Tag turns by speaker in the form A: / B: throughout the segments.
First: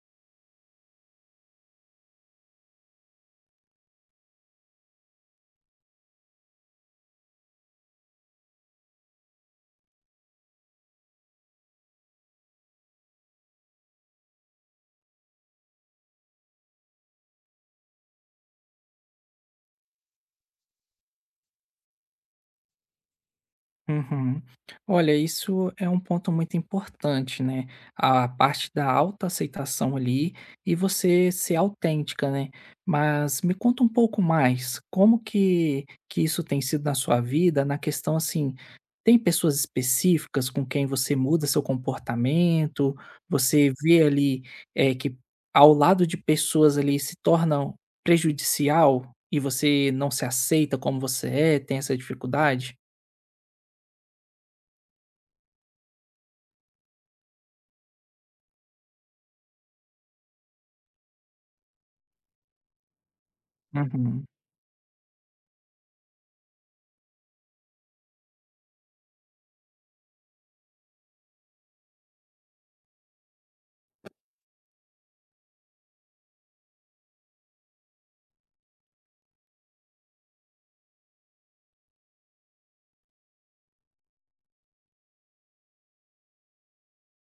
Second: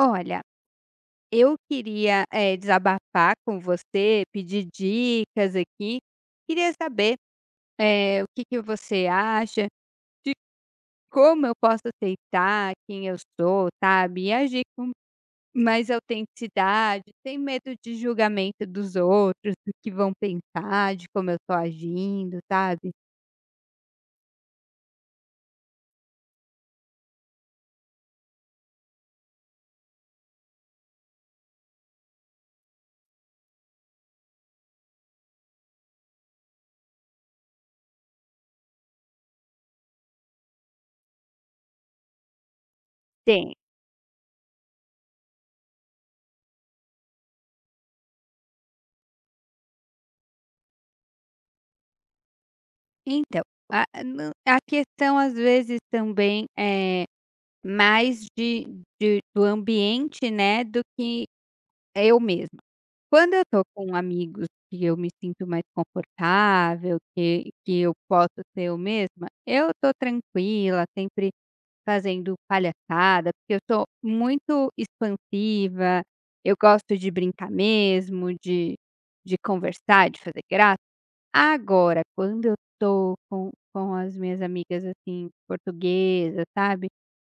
A: Olha, eu queria, desabafar com você, pedir dicas aqui. Queria saber, o que que você acha, como eu posso aceitar quem eu sou, sabe, e agir com mais autenticidade, sem medo de julgamento dos outros, do que vão pensar, de como eu estou agindo, sabe.
B: Uhum. Olha, isso é um ponto muito importante, né? A parte da autoaceitação ali e você ser autêntica, né? Mas me conta um pouco mais, como que isso tem sido na sua vida, na questão assim, tem pessoas específicas com quem você muda seu comportamento,
A: Tem.
B: você vê ali é, que ao lado de pessoas ali se tornam prejudicial e você não se aceita como você é, tem essa dificuldade?
A: Então, a questão às vezes também é mais de do ambiente, né, do que eu mesma. Quando eu tô com
B: Uhum.
A: amigos que eu me sinto mais confortável, que eu posso ser eu mesma, eu tô tranquila, sempre fazendo palhaçada, porque eu sou muito expansiva, eu gosto de brincar mesmo, de conversar, de fazer graça. Agora, quando eu tô com as minhas amigas, assim, portuguesas, sabe,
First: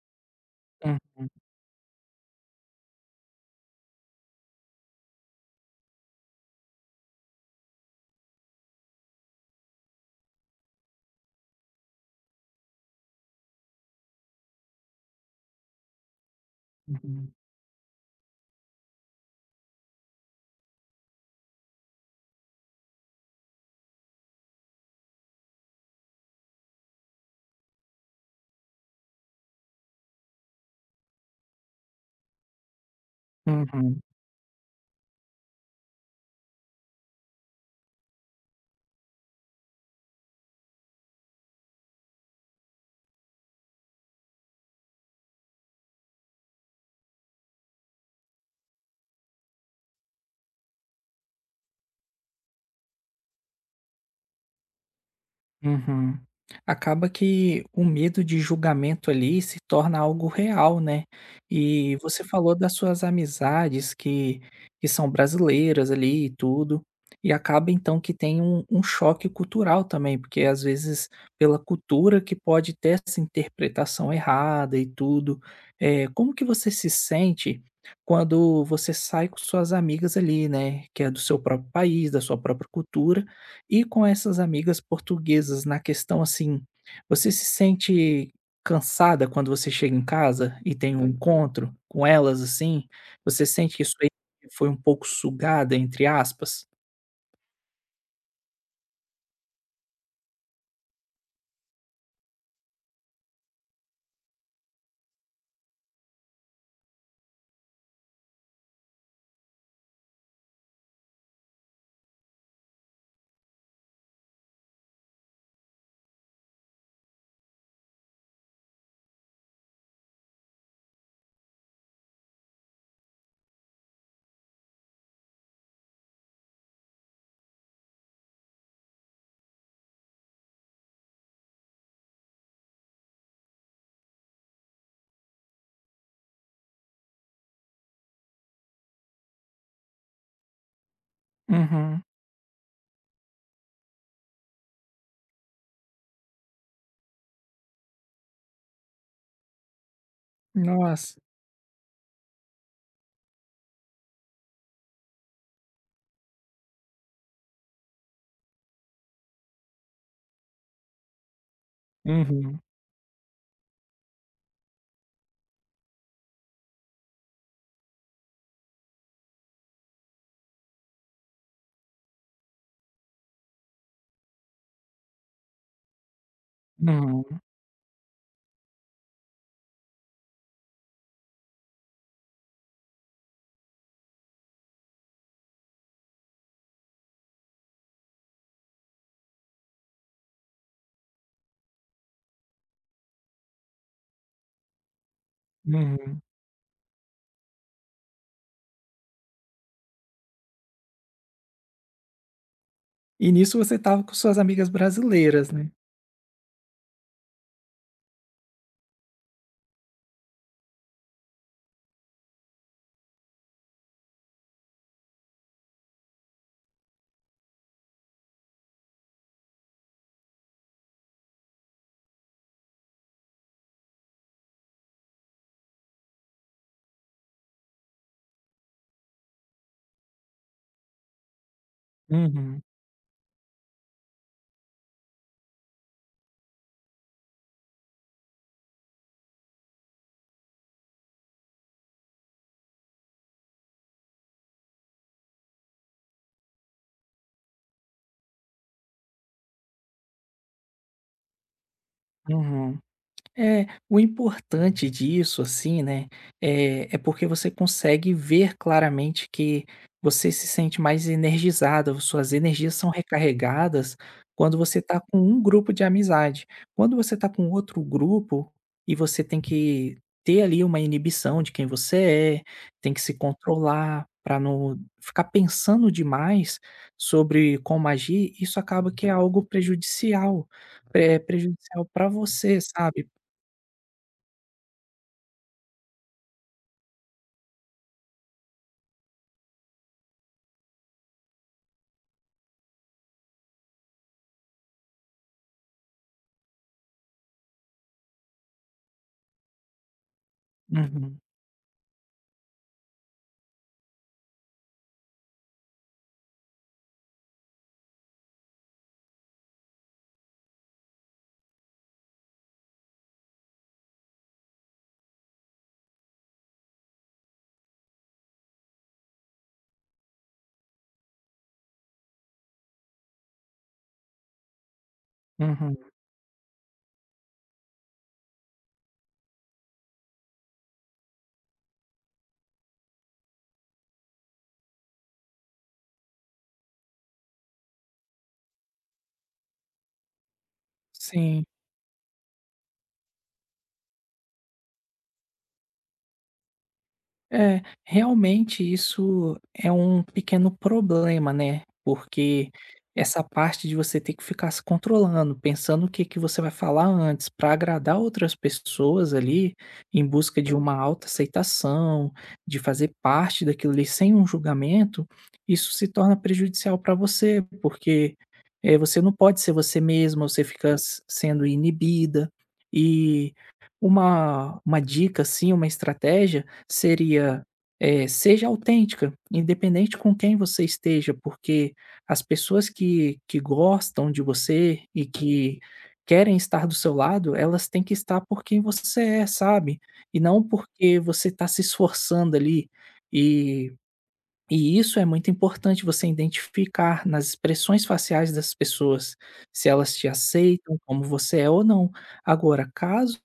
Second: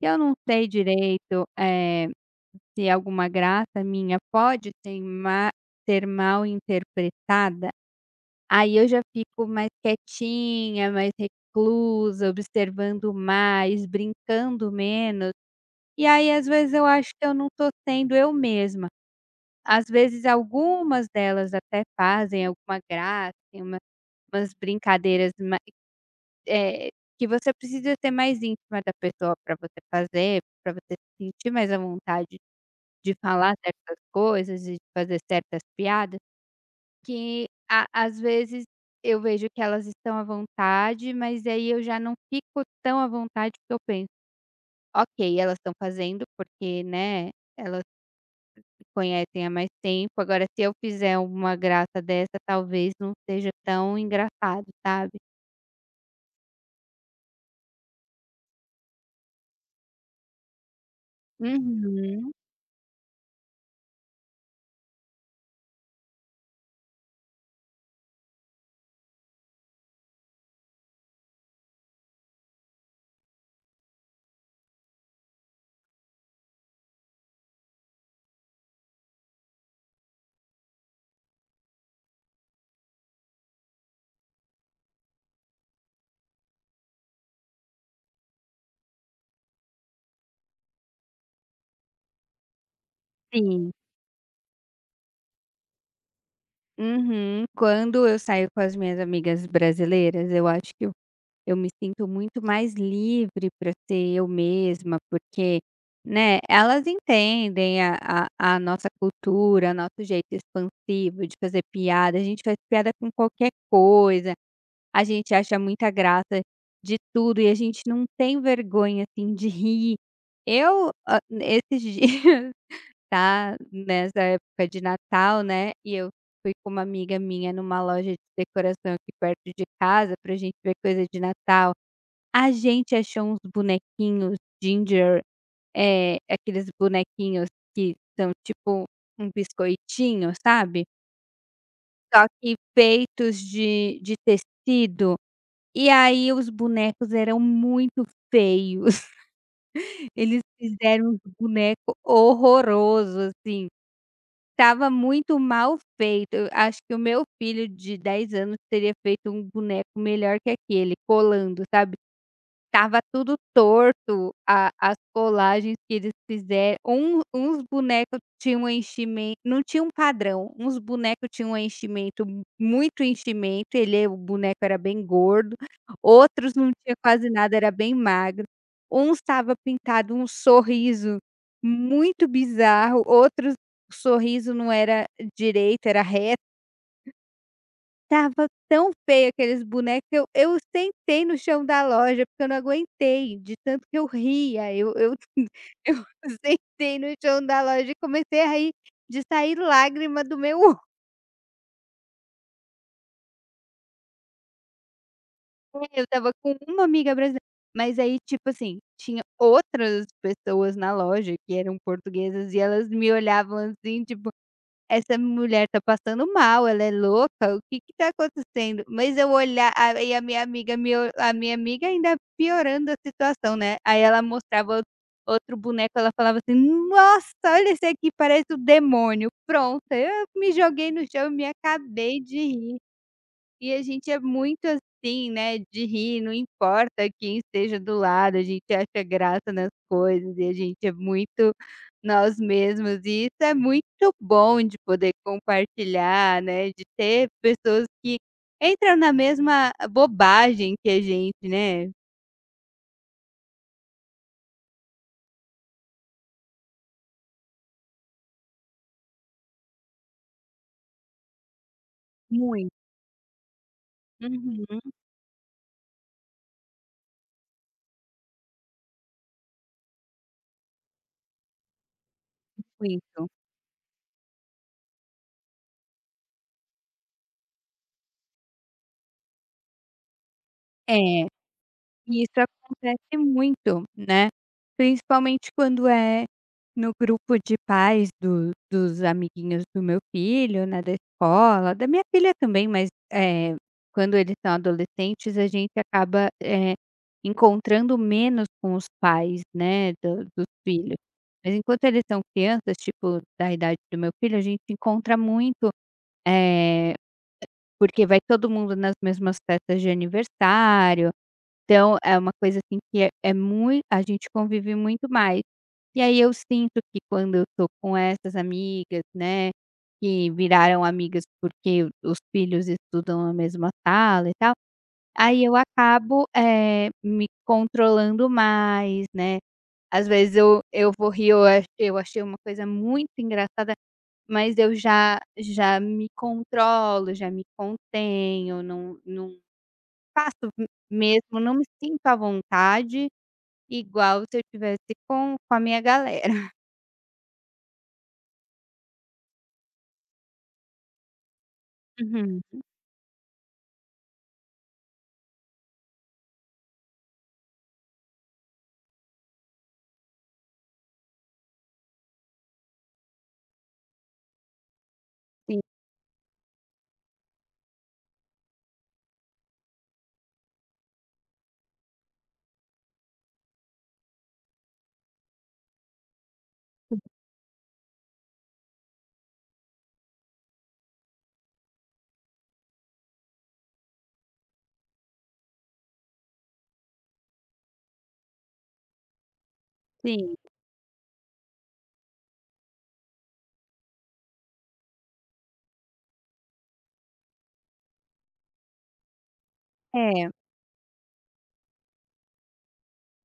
A: eu não sei
B: Uhum,
A: direito, se alguma graça minha pode ter ma ser mal interpretada, aí eu já fico mais quietinha, mais reclusa, observando mais, brincando menos, e aí às vezes eu acho que
B: uhum,
A: eu não estou sendo eu mesma. Às vezes algumas delas até fazem alguma graça, tem uma umas brincadeiras ma eh, que você precisa ser mais íntima da pessoa para você fazer, para você se sentir mais à vontade. De falar certas
B: uhum,
A: coisas e de fazer certas piadas, que a às vezes eu vejo que elas estão à vontade, mas aí eu já não fico tão à vontade, porque eu penso: "Ok, elas estão fazendo porque, né, elas se conhecem há mais tempo, agora se eu fizer uma graça dessa talvez não seja tão engraçado", sabe.
B: uhum. Acaba que o medo de julgamento ali se torna algo real, né. E você
A: Uhum,
B: falou das suas amizades que são brasileiras ali e tudo, e acaba então que tem um choque cultural também, porque às vezes pela cultura que pode ter essa interpretação errada e tudo. É como que você se sente quando você sai com suas amigas ali, né, que é do seu próprio país, da sua própria cultura, e com essas amigas portuguesas na questão, assim, você se sente cansada quando você chega em casa e tem um encontro com elas, assim? Você
A: sim.
B: sente que isso aí foi um pouco "sugada", entre aspas?
A: Uhum. Quando eu saio com as minhas amigas brasileiras, eu acho que eu me sinto muito mais livre para ser eu mesma, porque, né, elas entendem a nossa cultura, nosso jeito expansivo de fazer piada, a gente faz piada com qualquer coisa, a gente acha muita graça de tudo e a gente não tem vergonha, assim, de rir. Eu, esses dias, tá, nessa época de Natal, né, e eu fui com uma amiga minha numa loja de decoração aqui perto de casa pra gente ver coisa de Natal. A gente achou uns bonequinhos ginger, aqueles bonequinhos que são tipo um biscoitinho, sabe,
B: Uhum.
A: só que feitos de tecido, e aí os bonecos eram muito feios, eles fizeram
B: Nossa.
A: um boneco horroroso, assim. Tava muito mal feito, eu acho que o meu filho de 10 anos teria feito um boneco melhor que aquele, colando, sabe.
B: Uhum.
A: Estava tudo torto, a as colagens que eles fizeram, uns bonecos tinham um enchimen não tinha um padrão, uns bonecos tinham um enchimento muito enchimento, ele o boneco era bem gordo, outros não tinha quase
B: Uhum.
A: nada, era bem magro, uns estava pintado um sorriso muito bizarro, outros o sorriso não era direito, era reto. Tava tão feio aqueles bonecos que eu sentei no chão da loja, porque eu não aguentei de tanto que eu ria, eu eu
B: Uhum.
A: sentei no chão da loja e comecei a rir, de sair lágrima do meu
B: E nisso você estava com suas amigas brasileiras, né?
A: olho. Eu tava com uma amiga brasileira, mas aí, tipo assim, tinha outras pessoas na loja que eram portuguesas e elas me olhavam assim, tipo essa mulher tá passando mal, ela é louca, o que que tá acontecendo? Mas eu olhar a- e a minha amiga me o a minha amiga ainda piorando a situação, né, aí ela mostrava outro boneco, ela falava assim: "Nossa, olha esse aqui, parece o demônio", pronto, eu me joguei no chão e me acabei de
B: Uhum.
A: rir. E a gente é muito assim, né, de rir, não importa quem esteja do lado, a gente acha graça nas coisas e a gente é muito nós mesmos. E isso é muito bom de poder compartilhar, né, de ter pessoas que entram na mesma bobagem que a gente, né.
B: Uhum. É, o importante disso, assim, né, é porque você consegue ver claramente que você se sente mais energizado, suas
A: Muito.
B: energias são recarregadas quando você
A: Uhum,
B: está com um grupo de amizade. Quando você está com outro grupo e você tem que ter ali uma inibição de quem você é, tem que se
A: muito.
B: controlar para não ficar pensando demais sobre como agir, isso acaba que é algo
A: É.
B: prejudicial para
A: E isso
B: você, sabe?
A: acontece muito, né, principalmente quando é no grupo de pais do dos amiguinhos do meu filho, né, da escola, da minha filha também, mas, quando eles são adolescentes, a gente acaba, encontrando menos com os pais, né, do dos filhos.
B: Uhum,
A: Mas enquanto eles são crianças, tipo, da idade do meu filho, a gente encontra muito, eh, porque vai todo mundo nas mesmas festas de aniversário. Então é uma coisa, assim, que é é mui a gente convive muito mais. E aí eu sinto que quando eu tô com essas amigas, né, que viraram amigas porque os filhos estudam na mesma sala e tal, aí eu
B: uhum.
A: acabo, me controlando mais, né. Às vezes eu vou rir, eu achei uma coisa muito engraçada, mas eu já me controlo, já me contenho, não faço m mesmo,
B: Sim.
A: não me sinto à vontade, igual se eu estivesse com a minha galera.
B: É, realmente isso é um pequeno problema, né,
A: Uhum.
B: porque essa parte de você ter que ficar se controlando, pensando o que que você vai falar antes para agradar outras pessoas ali, em busca de uma autoaceitação, de fazer parte daquilo ali sem um julgamento,
A: Sim.
B: isso se torna prejudicial para você, porque, você não pode ser você mesma, você fica s sendo inibida. E uma dica, assim, uma estratégia seria, seja autêntica, independente com quem você esteja, porque as pessoas que gostam de você e que querem estar do seu lado, elas têm que estar por quem você é, sabe? E
A: Sim.
B: não porque você está se esforçando ali, e e isso é muito importante você identificar nas expressões faciais das pessoas, se elas te
A: É,
B: aceitam como você é ou não. Agora, caso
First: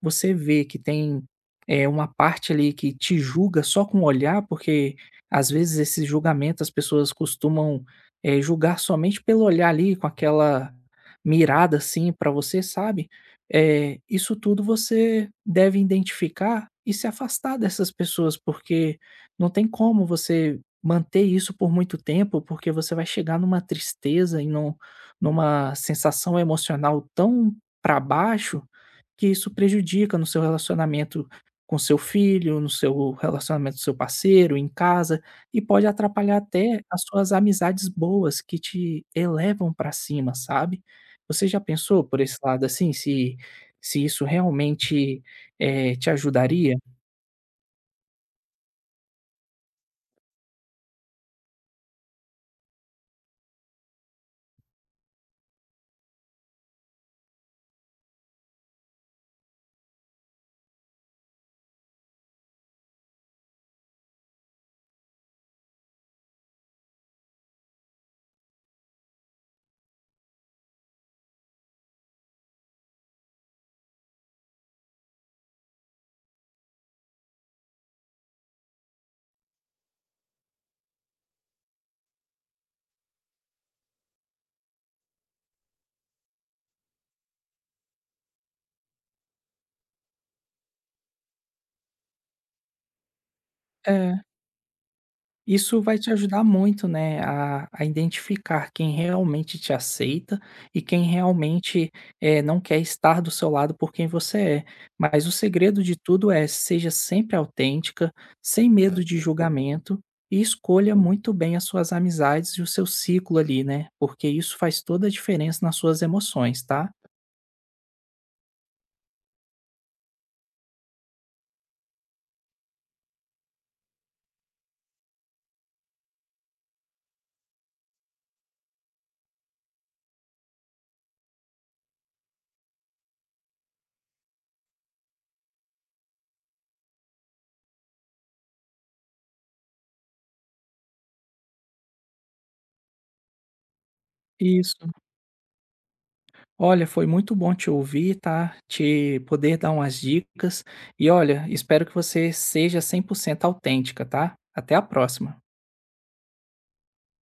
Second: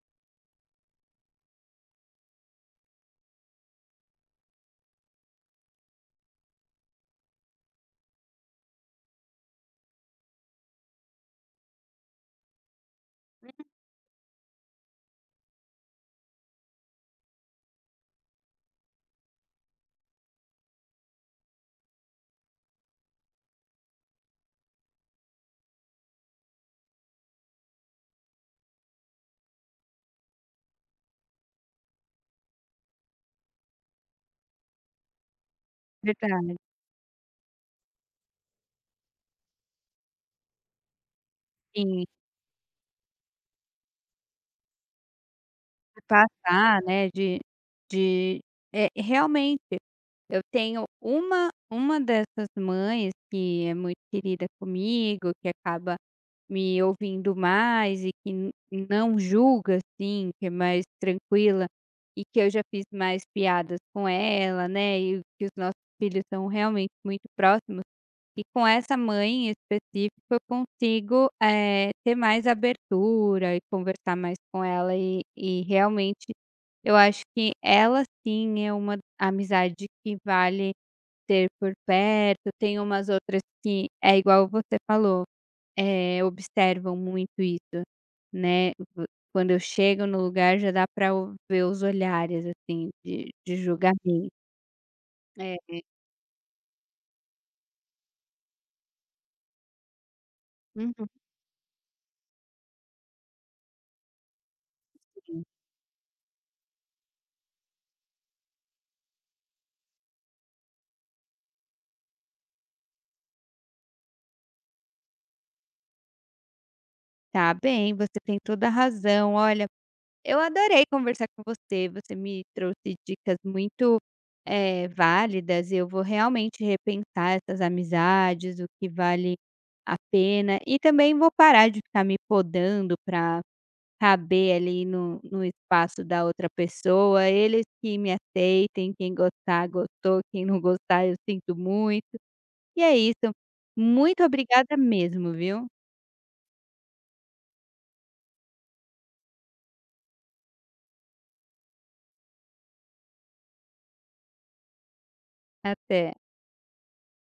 B: você vê que tem, uma parte ali que te julga só com o olhar, porque às vezes esse julgamento as pessoas costumam, julgar somente pelo olhar ali, com aquela mirada assim para você, sabe? É isso tudo você deve identificar e se afastar dessas pessoas, porque não tem como você manter isso por muito tempo, porque você vai chegar numa tristeza e numa sensação emocional tão para baixo, que isso prejudica no seu relacionamento com seu filho, no seu relacionamento com seu parceiro, em casa, e pode atrapalhar
A: verdade.
B: até as suas amizades boas que te elevam para cima, sabe. Você já
A: Sim,
B: pensou por esse lado, assim, se isso realmente,
A: de
B: te ajudaria?
A: passar, né, de é, realmente eu tenho uma dessas mães que é muito querida comigo, que acaba me ouvindo mais e que n não julga, assim, que é mais tranquila, e que eu já fiz mais piadas com ela, né, e que os nossos filhos são realmente muito próximos. E com essa mãe em específico eu consigo, ter mais abertura e conversar mais com ela e realmente eu acho que ela sim é uma amizade que vale ter por perto. Tem umas outras que é igual você falou, observam muito isso, né. Vo Quando eu chego no lugar já dá para ver os olhares, assim, de
B: É.
A: julgamento. É.
B: Isso vai te ajudar muito, né, a identificar quem realmente te aceita e quem
A: Uhum.
B: realmente, não quer estar do seu lado por quem você é. Mas o segredo de tudo é: seja sempre autêntica, sem medo de julgamento e escolha muito bem as suas amizades e o seu ciclo ali, né, porque isso faz toda a diferença nas suas emoções, tá?
A: Tá bem, você tem toda a razão. Olha, eu adorei conversar com você. Você me trouxe dicas muito, válidas. Eu vou realmente repensar essas amizades, o que vale a pena. E também vou parar de ficar me podando para caber ali no espaço da outra pessoa. Eles que me aceitem, quem gostar, gostou, quem não gostar, eu sinto muito. E é isso. Muito obrigada
B: Isso.
A: mesmo, viu?
B: Olha, foi muito bom te ouvir, tá? Te poder dar umas dicas. E olha, espero que você seja 100% autêntica, tá? Até a próxima.
A: Até.